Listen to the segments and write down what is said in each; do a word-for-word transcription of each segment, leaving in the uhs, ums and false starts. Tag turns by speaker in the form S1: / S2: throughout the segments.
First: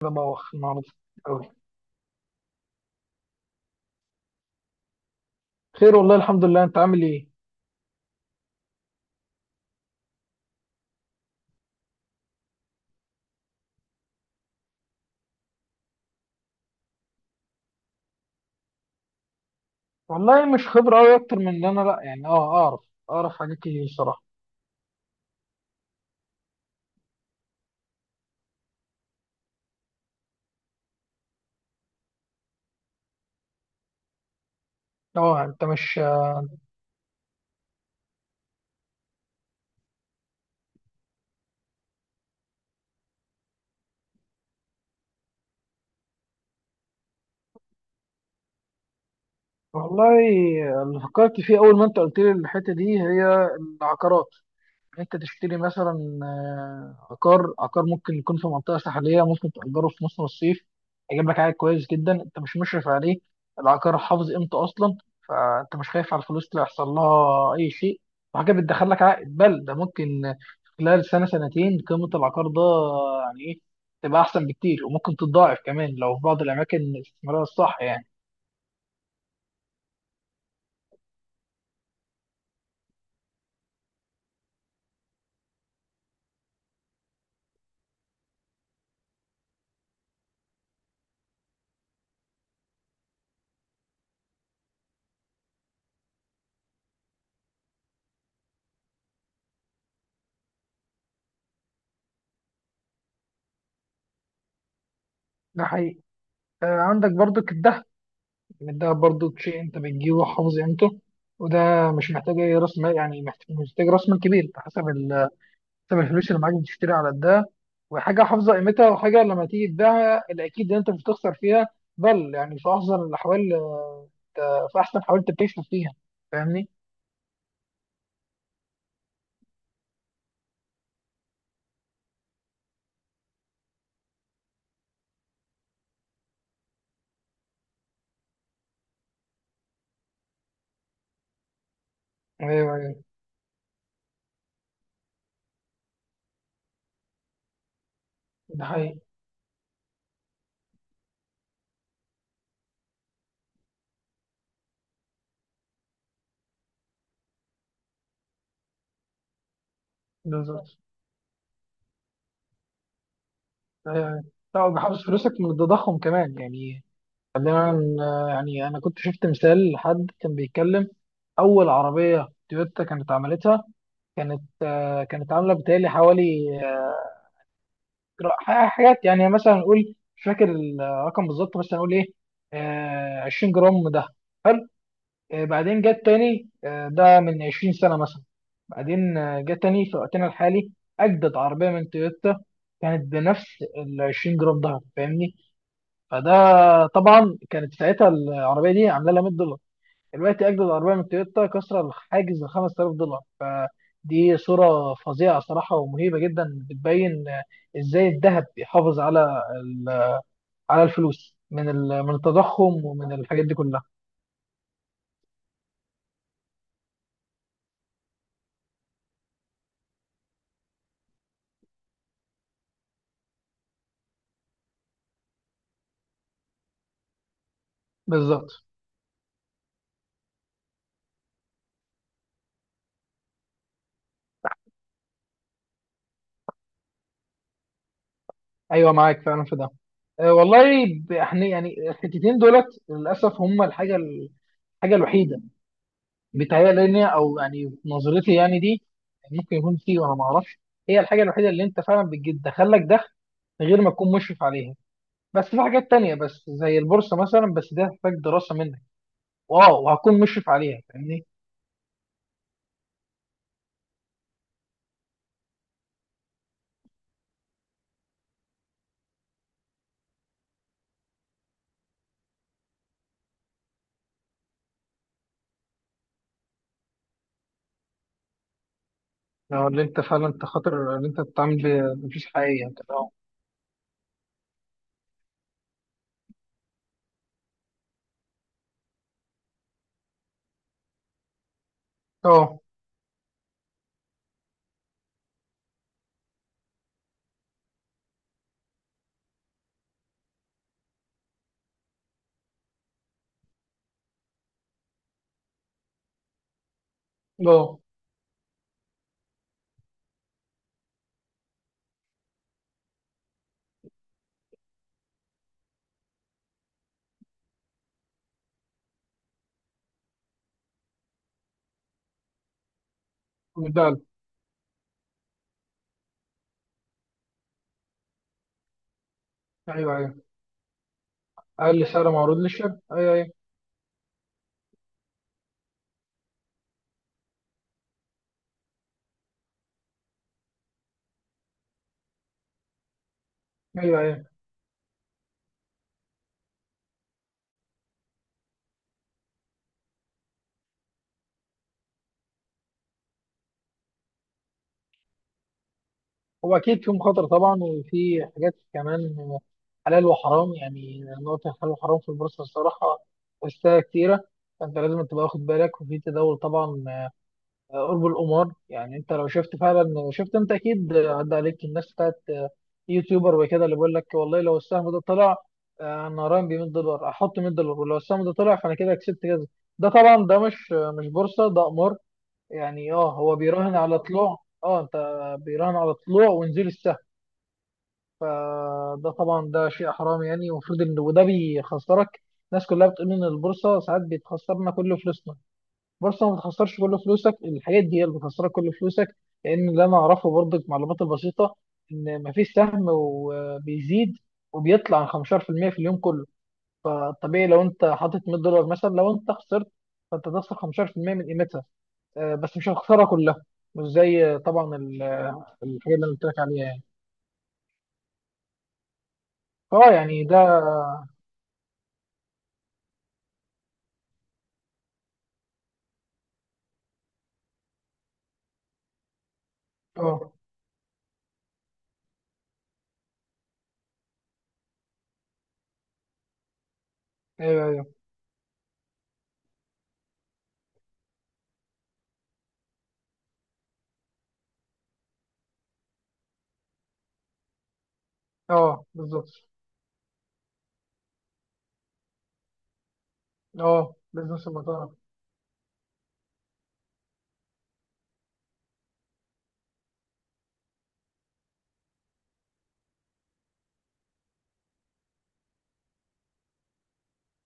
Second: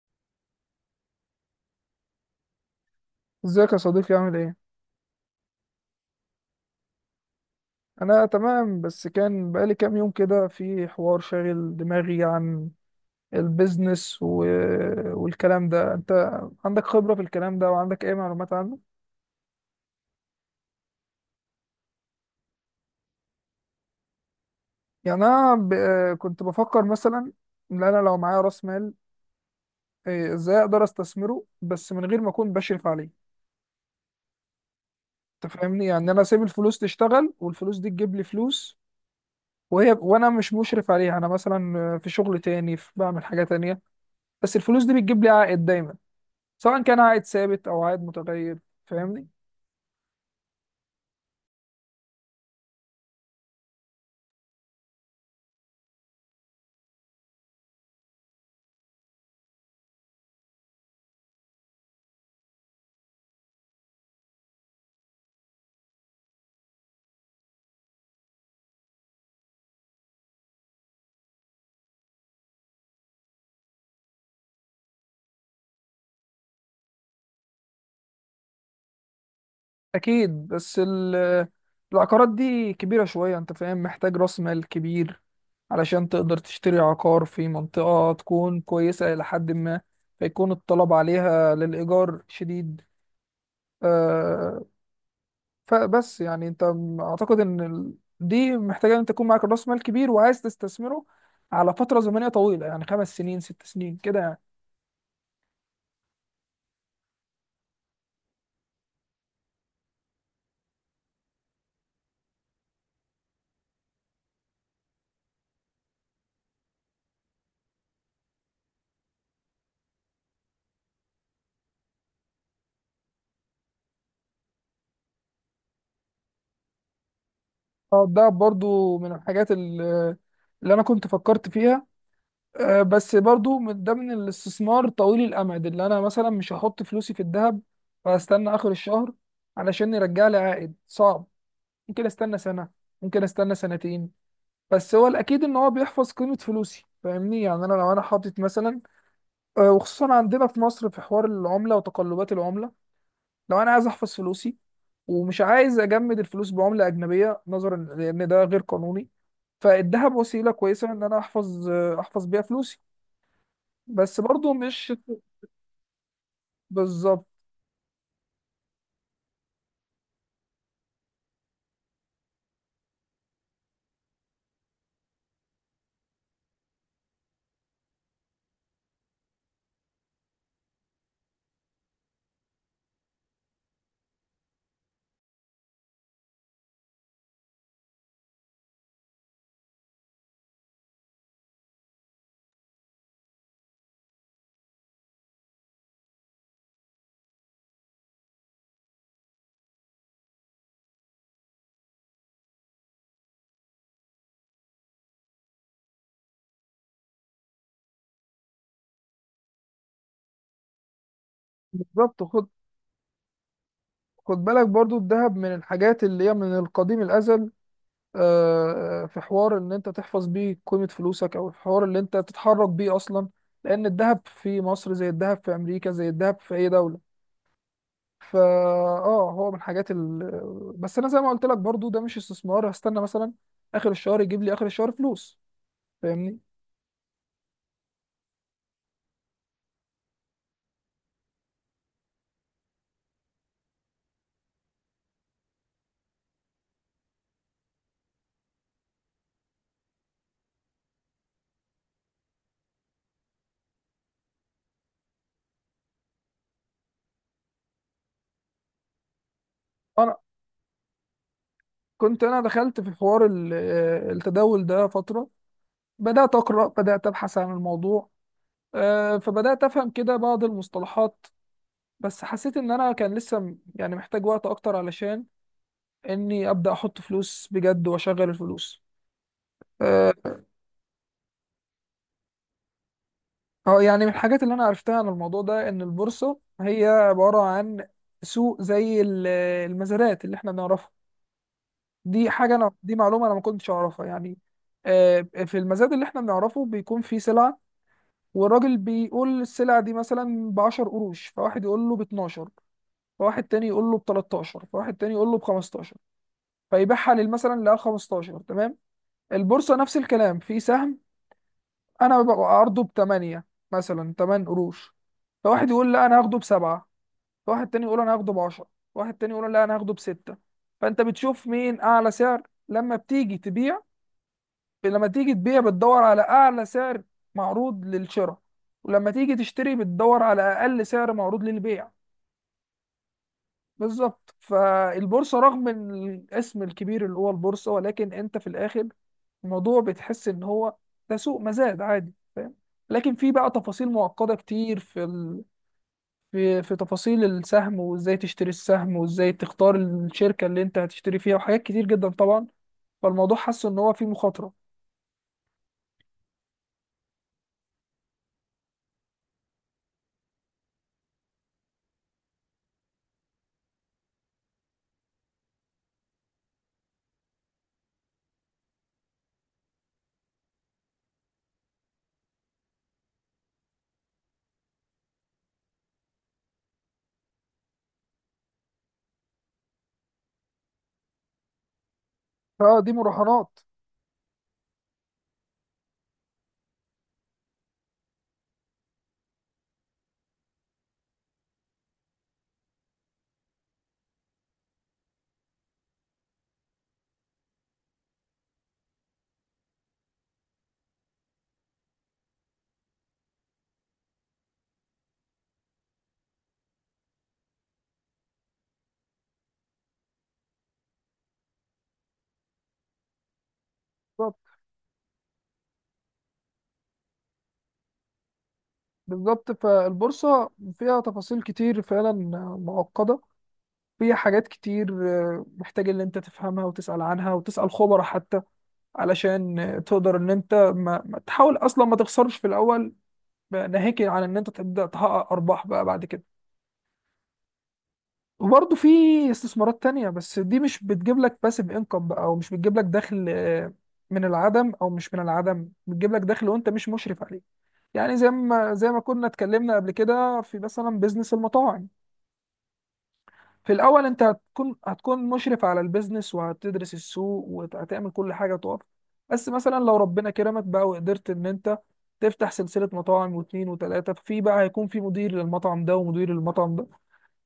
S1: كده بوخ النهارده قوي.
S2: ازيك يا صديقي، عامل ايه؟
S1: خير والله، الحمد لله. انت عامل ايه؟
S2: انا تمام، بس كان بقالي كام يوم كده في حوار شاغل دماغي عن البيزنس و... والكلام ده. انت عندك خبرة في الكلام ده وعندك اي معلومات عنه؟
S1: والله مش خبره قوي اكتر من ان انا لا، يعني اه اعرف اعرف حاجات كتير الصراحه.
S2: يعني انا ب... كنت بفكر مثلا ان انا لو معايا راس مال، إيه، ازاي اقدر استثمره بس من غير ما اكون بشرف عليه.
S1: اه
S2: انت
S1: انت
S2: فاهمني؟
S1: مش
S2: يعني انا اسيب الفلوس تشتغل، والفلوس دي تجيب لي فلوس وهي وانا مش مشرف عليها. انا مثلا في شغل تاني، في بعمل حاجة تانية، بس الفلوس دي بتجيب لي عائد دايما، سواء كان عائد ثابت او عائد متغير. فاهمني.
S1: والله، اللي فكرت فيه اول ما انت قلت لي الحته دي هي العقارات. انت تشتري مثلا، آه، عقار عقار ممكن يكون في منطقه ساحليه، ممكن تاجره في موسم الصيف، هيجيب لك عائد كويس جدا. انت مش مشرف عليه، العقار حافظ قيمته اصلا، فانت مش خايف على الفلوس اللي يحصل لها اي شيء. وحاجه بتدخل لك عائد، بل ده ممكن خلال سنه سنتين قيمه العقار ده، يعني ايه، تبقى احسن بكتير، وممكن تتضاعف كمان لو في بعض الاماكن الاستثماريه الصح يعني.
S2: اكيد، بس ال- العقارات دي كبيره شويه، انت فاهم، محتاج راس مال كبير علشان تقدر تشتري عقار في منطقه تكون كويسه الى حد ما، فيكون الطلب عليها للايجار شديد. آه، فبس يعني انت م- اعتقد ان ال- دي محتاجه ان انت تكون معاك راس مال كبير وعايز تستثمره على فتره زمنيه طويله، يعني خمس سنين ست سنين كده يعني.
S1: ده حقيقي. آه، عندك برضو الذهب، إن الدهب برضه شيء أنت بتجيبه حافظ قيمته. وده مش محتاج أي رأس مال، يعني محتاج مش محتاج رأس مال كبير. أنت حسب ال- حسب الفلوس اللي معاك بتشتري على الدهب، وحاجة حافظة قيمتها. وحاجة لما تيجي تبيعها الأكيد إن أنت مش هتخسر فيها، بل يعني في أحسن الأحوال، آه، أنت في أحسن حاول تكتشف فيها. فاهمني؟
S2: اه، ده برضو من الحاجات ال- اللي انا كنت فكرت فيها. آه، بس برضو من ده، من الاستثمار طويل الامد. اللي انا مثلا مش هحط فلوسي في الذهب واستنى اخر الشهر علشان يرجع لي عائد، صعب. ممكن استنى سنة،
S1: أيوه، أيوه.
S2: ممكن استنى سنتين، بس هو الاكيد ان هو بيحفظ قيمة فلوسي. فاهمني؟ يعني انا لو انا حاطط
S1: ده
S2: مثلا،
S1: حقيقي.
S2: آه، وخصوصا عندنا في مصر في حوار العملة وتقلبات العملة، لو انا عايز احفظ فلوسي ومش عايز اجمد الفلوس بعمله اجنبيه نظرا لان ده غير قانوني، فالذهب وسيله
S1: بالظبط.
S2: كويسه ان انا احفظ احفظ بيها فلوسي.
S1: أيوه،
S2: بس
S1: أيوه.
S2: برضو
S1: لا،
S2: مش
S1: وبيحافظ فلوسك من التضخم كمان يعني.
S2: بالظبط.
S1: خلينا ن- يعني أنا كنت شفت مثال لحد كان بيتكلم. أول عربية تويوتا كانت عملتها، كانت، آه، كانت عامله بتهيألي حوالي، آه، حاجات، يعني مثلا نقول مش فاكر الرقم بالظبط، بس هنقول ايه، آه 20 جرام ده، حلو. آه بعدين جه التاني، آه ده من 20 سنه مثلا. بعدين، آه، جه التاني في وقتنا الحالي، اجدد عربيه من تويوتا كانت بنفس ال 20 جرام ده، فاهمني؟ فده، طبعا كانت ساعتها العربيه دي عامله لها ميت دولار، دلوقتي اجدد عربيه من تويوتا كسر الحاجز ال خمس تلاف دولار. فدي صوره فظيعه صراحه، ومهيبه جدا، بتبين ازاي الذهب بيحافظ على ال- على الفلوس من ال- من
S2: بالظبط. خد،
S1: التضخم، ومن الحاجات دي كلها.
S2: خد بالك برضو الذهب من الحاجات اللي هي من القديم الازل، آه، آه، في حوار ان انت تحفظ بيه قيمه فلوسك، او الحوار اللي انت تتحرك بيه اصلا، لان الذهب في مصر زي الذهب في امريكا زي الذهب في اي دوله. فا
S1: بالظبط.
S2: اه، هو من الحاجات ال... بس انا زي ما قلت لك، برضو ده مش استثمار هستنى مثلا اخر الشهر يجيب لي اخر الشهر فلوس. فاهمني.
S1: ايوه، معاك فعلا في ده. أه والله. ب- احنا، يعني الحتتين دولت للاسف هم الحاجه الحاجه الوحيده بيتهيألي لنا، او يعني في نظرتي، يعني دي ممكن يكون فيه وانا ما اعرفش، هي الحاجه الوحيده اللي انت فعلا بتدخل لك دخل غير ما تكون مشرف عليها. بس في حاجات تانية، بس زي البورصة مثلا، بس دي هتحتاج دراسة منك، واو
S2: انا
S1: وهكون مشرف عليها، فاهمني؟
S2: كنت انا دخلت في حوار ال- آه، التداول ده فترة، بدأت اقرأ، بدأت ابحث عن الموضوع. آه، فبدأت افهم كده بعض المصطلحات، بس حسيت ان انا كان لسه م- يعني محتاج وقت اكتر علشان اني ابدأ احط فلوس بجد واشغل الفلوس.
S1: لو اللي انت
S2: آه،
S1: فعلا، انت خاطر، اللي انت بتتعامل ب- بفلوس حقيقية، انت اه.
S2: اه يعني من الحاجات اللي انا عرفتها عن الموضوع ده ان البورصه هي عباره عن سوق زي ال- المزادات اللي احنا بنعرفها. دي حاجه،
S1: اه.
S2: انا دي معلومه انا ما كنتش اعرفها يعني. آه، في المزاد اللي احنا بنعرفه بيكون فيه سلعه، والراجل بيقول السلعه دي مثلا ب عشرة قروش، فواحد يقول له ب اتناشر، فواحد تاني يقول له ب تلتاشر، فواحد تاني يقول له ب خمستاشر، فيبيعها لل- مثلا
S1: اه.
S2: ل خمستاشر. تمام. البورصه نفس الكلام، في سهم انا ببقى عرضه ب تمنية، مثلا تمنية قروش، فواحد يقول لا انا هاخده بسبعة، واحد تاني يقول انا هاخده ب عشرة، واحد تاني يقول لا انا هاخده بستة. فانت بتشوف مين اعلى سعر لما بتيجي تبيع.
S1: بالدعم.
S2: لما تيجي تبيع بتدور على اعلى سعر معروض للشراء، ولما تيجي تشتري
S1: ايوه، ايوه.
S2: بتدور على اقل سعر معروض
S1: اقل
S2: للبيع.
S1: سعر معروض للشركة. ايوه، ايوه.
S2: بالظبط. فالبورصة، رغم الاسم الكبير اللي هو البورصة، ولكن انت في الاخر الموضوع بتحس ان هو ده سوق مزاد عادي، فاهم. لكن في بقى تفاصيل
S1: ايوه، ايوه.
S2: معقدة كتير، في في في تفاصيل السهم، وازاي تشتري السهم، وازاي تختار الشركة اللي انت هتشتري فيها، وحاجات كتير جدا طبعا. فالموضوع حاسس ان هو فيه مخاطرة.
S1: هو اكيد في مخاطرة طبعا، وفي حاجات كمان حلال وحرام، يعني نقطة حلال وحرام في البورصة الصراحة، أشياء كتيرة. فأنت لازم تبقى واخد بالك. وفي تداول طبعا، آه، قرب القمار، يعني انت لو شفت فعلا، شفت، انت اكيد عدى عليك الناس بتاعت، آه، يوتيوبر وكده، اللي بيقول لك: والله لو السهم ده طلع، آه، انا راهن ب مية دولار، احط مية دولار، ولو السهم ده طلع فانا كده كسبت كذا. ده طبعا ده مش مش بورصه، ده قمار.
S2: فدي
S1: يعني اه، هو
S2: مراهنات.
S1: بيراهن على طلوع. اه انت، بيراهن على طلوع ونزول السهم. فده طبعا ده شيء حرام، يعني المفروض ان، وده بيخسرك. الناس كلها بتقول ان البورصه ساعات بتخسرنا كل فلوسنا. بورصة ما بتخسرش كل فلوسك، الحاجات دي هي اللي بتخسرك كل فلوسك. لأن اللي أنا أعرفه برضك، معلومات البسيطة، إن مفيش سهم وبيزيد وبيطلع عن خمستاشر في المية في المية في اليوم كله. فالطبيعي لو أنت حاطط مية دولار مثلا، لو أنت خسرت فأنت تخسر خمستاشر في المية من قيمتها. آه، بس مش هتخسرها كلها، مش
S2: بالظبط.
S1: زي طبعا ال- الحاجة اللي أنا قلت لك عليها يعني.
S2: بالظبط،
S1: فأه يعني ده.
S2: فالبورصة فيها تفاصيل كتير فعلا معقدة، فيها حاجات كتير، آه، محتاج ان انت تفهمها وتسأل عنها وتسأل خبراء حتى، علشان آه، تقدر ان
S1: أه،
S2: انت ما ما تحاول اصلا ما تخسرش في الاول، ناهيك عن ان انت تبدأ تحقق ارباح بقى بعد كده.
S1: أيوه، أيوه.
S2: وبرضه في استثمارات تانية، بس دي مش بتجيب لك باسيف انكم بقى، او مش بتجيب لك دخل، آه، من العدم، او مش من العدم، بتجيب لك دخل وانت مش مشرف عليه. يعني زي ما
S1: أه
S2: زي ما كنا
S1: بالظبط،
S2: اتكلمنا قبل كده في مثلا بيزنس المطاعم. في
S1: أه
S2: الاول انت
S1: بزنس
S2: هتكون
S1: المطاعم.
S2: هتكون مشرف على البيزنس وهتدرس السوق وهتعمل كل حاجة تقف، بس مثلا لو ربنا كرمك بقى وقدرت ان انت تفتح سلسلة مطاعم واثنين وثلاثة، في بقى هيكون في مدير للمطعم ده ومدير للمطعم ده،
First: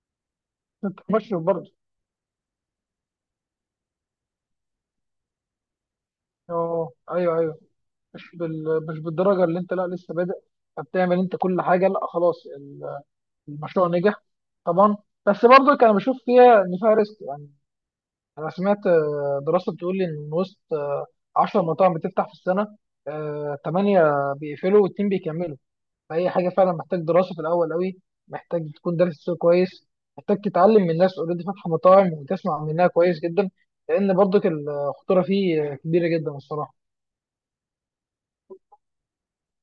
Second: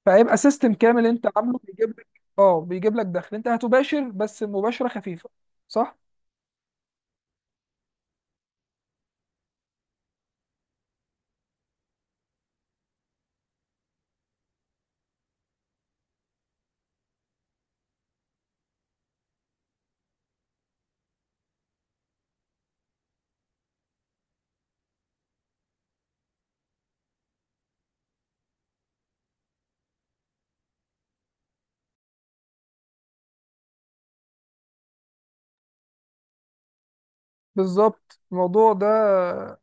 S2: فهيبقى سيستم
S1: أنت
S2: كامل انت
S1: مشرف
S2: عامله
S1: برضه.
S2: بيجيب لك. اه، بيجيب لك دخل، انت هتباشر بس مباشرة خفيفة. صح.
S1: أه، أيوه، أيوه. مش بال... مش بالدرجه اللي انت، لا، لسه بادئ، فبتعمل انت كل حاجه. لا، خلاص ال- المشروع نجح طبعا. بس برضك انا بشوف فيها ان فيها ريسك يعني. انا سمعت، آه، دراسه بتقول لي ان من وسط عشرة مطاعم بتفتح في السنه، ثمانية بيقفلوا واثنين بيكملوا. فهي حاجه فعلا محتاج دراسه في الاول قوي، محتاج تكون دارس السوق كويس، محتاج تتعلم من ناس اوريدي فاتحه مطاعم وتسمع منها كويس جدا، لان برضك الخطوره فيه كبيره جدا الصراحه.
S2: بالظبط. الموضوع ده،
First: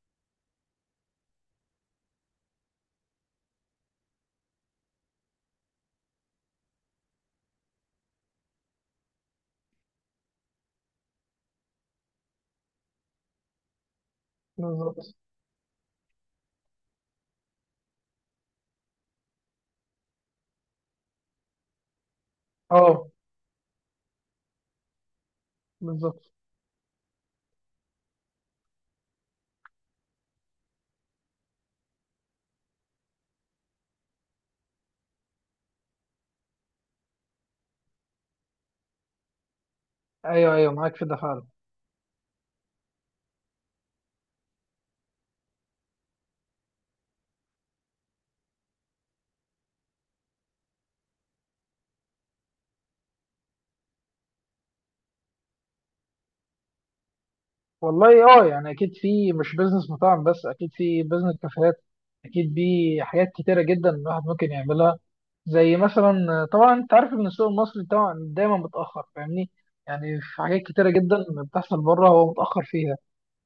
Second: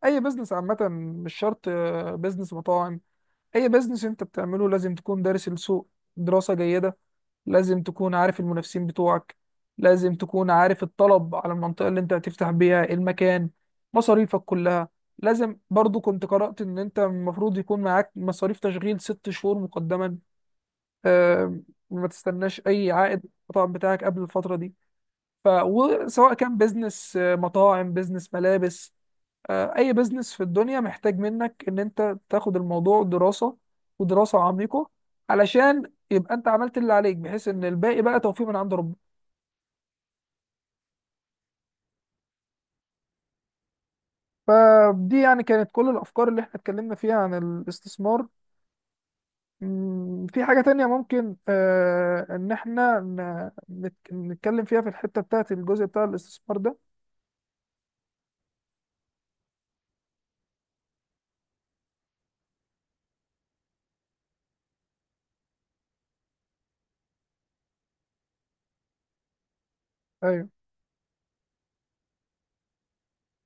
S2: اي بزنس عامة، مش شرط آه، بزنس مطاعم، اي بزنس انت بتعمله لازم تكون دارس السوق دراسة جيدة، لازم تكون عارف المنافسين بتوعك، لازم تكون عارف الطلب على المنطقة اللي انت هتفتح بيها المكان، مصاريفك كلها.
S1: بالظبط.
S2: لازم برضو، كنت قرأت ان انت المفروض يكون معاك مصاريف تشغيل ست شهور مقدما، آه، ما تستناش اي
S1: اه
S2: عائد من المطعم بتاعك قبل الفتره دي. ف
S1: بالظبط.
S2: وسواء كان بيزنس آه، مطاعم، بيزنس ملابس، آه، اي بيزنس في الدنيا محتاج منك ان انت تاخد الموضوع دراسه، ودراسه عميقه، علشان يبقى انت عملت اللي عليك، بحيث ان الباقي بقى توفيق من عند ربنا.
S1: ايوه، ايوه، معاك في ده فعلا.
S2: فدي يعني كانت كل الافكار اللي احنا اتكلمنا فيها عن الاستثمار. مم، في حاجة تانية ممكن آه، إن إحنا ن- نتك- نتكلم فيها في الحتة بتاعت الجزء بتاع الاستثمار ده؟
S1: والله اه، يعني اكيد في مش بزنس مطاعم بس، اكيد في بزنس كافيهات، اكيد في حاجات كتيره جدا الواحد ممكن يعملها. زي مثلا طبعا، انت عارف ان السوق المصري طبعا دايما متاخر، فاهمني؟ يعني في حاجات كتيره جدا بتحصل بره هو متاخر فيها.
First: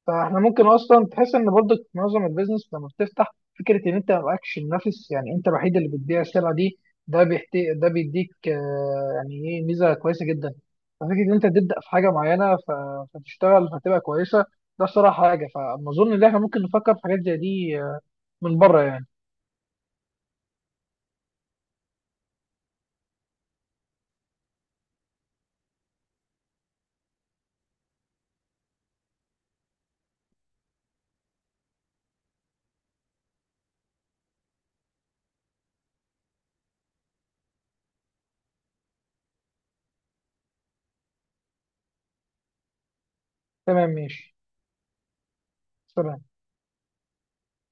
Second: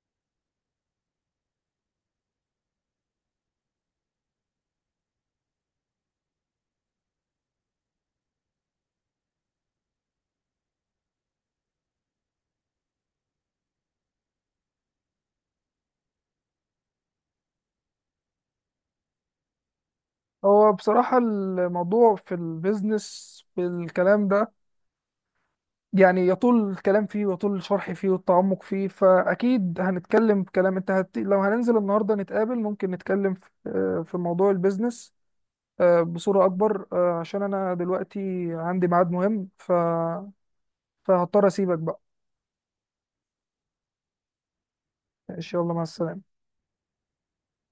S1: فاحنا ممكن اصلا تحس ان برضك معظم البيزنس لما بتفتح، فكره ان انت ما معكش منافس، يعني انت الوحيد اللي بتبيع السلعه دي، ده بيحتي، ده بيديك، آه، يعني ايه، ميزه كويسه جدا. ففكره ان انت تبدا في حاجه معينه ف- فتشتغل فتبقى كويسه، ده الصراحه حاجه. فاظن ان احنا ممكن نفكر في حاجات زي دي، آه، من بره يعني.
S2: هو بصراحة الموضوع في البيزنس بالكلام ده، يعني يطول الكلام فيه ويطول الشرح فيه والتعمق فيه، فأكيد هنتكلم بكلام، أنت هت... لو هننزل النهاردة نتقابل ممكن نتكلم في آه، في موضوع البيزنس آه، بصورة أكبر. آه، عشان أنا دلوقتي عندي ميعاد مهم، ف... فهضطر أسيبك بقى.
S1: تمام، ماشي.
S2: إن شاء الله، مع السلامة.
S1: سلام.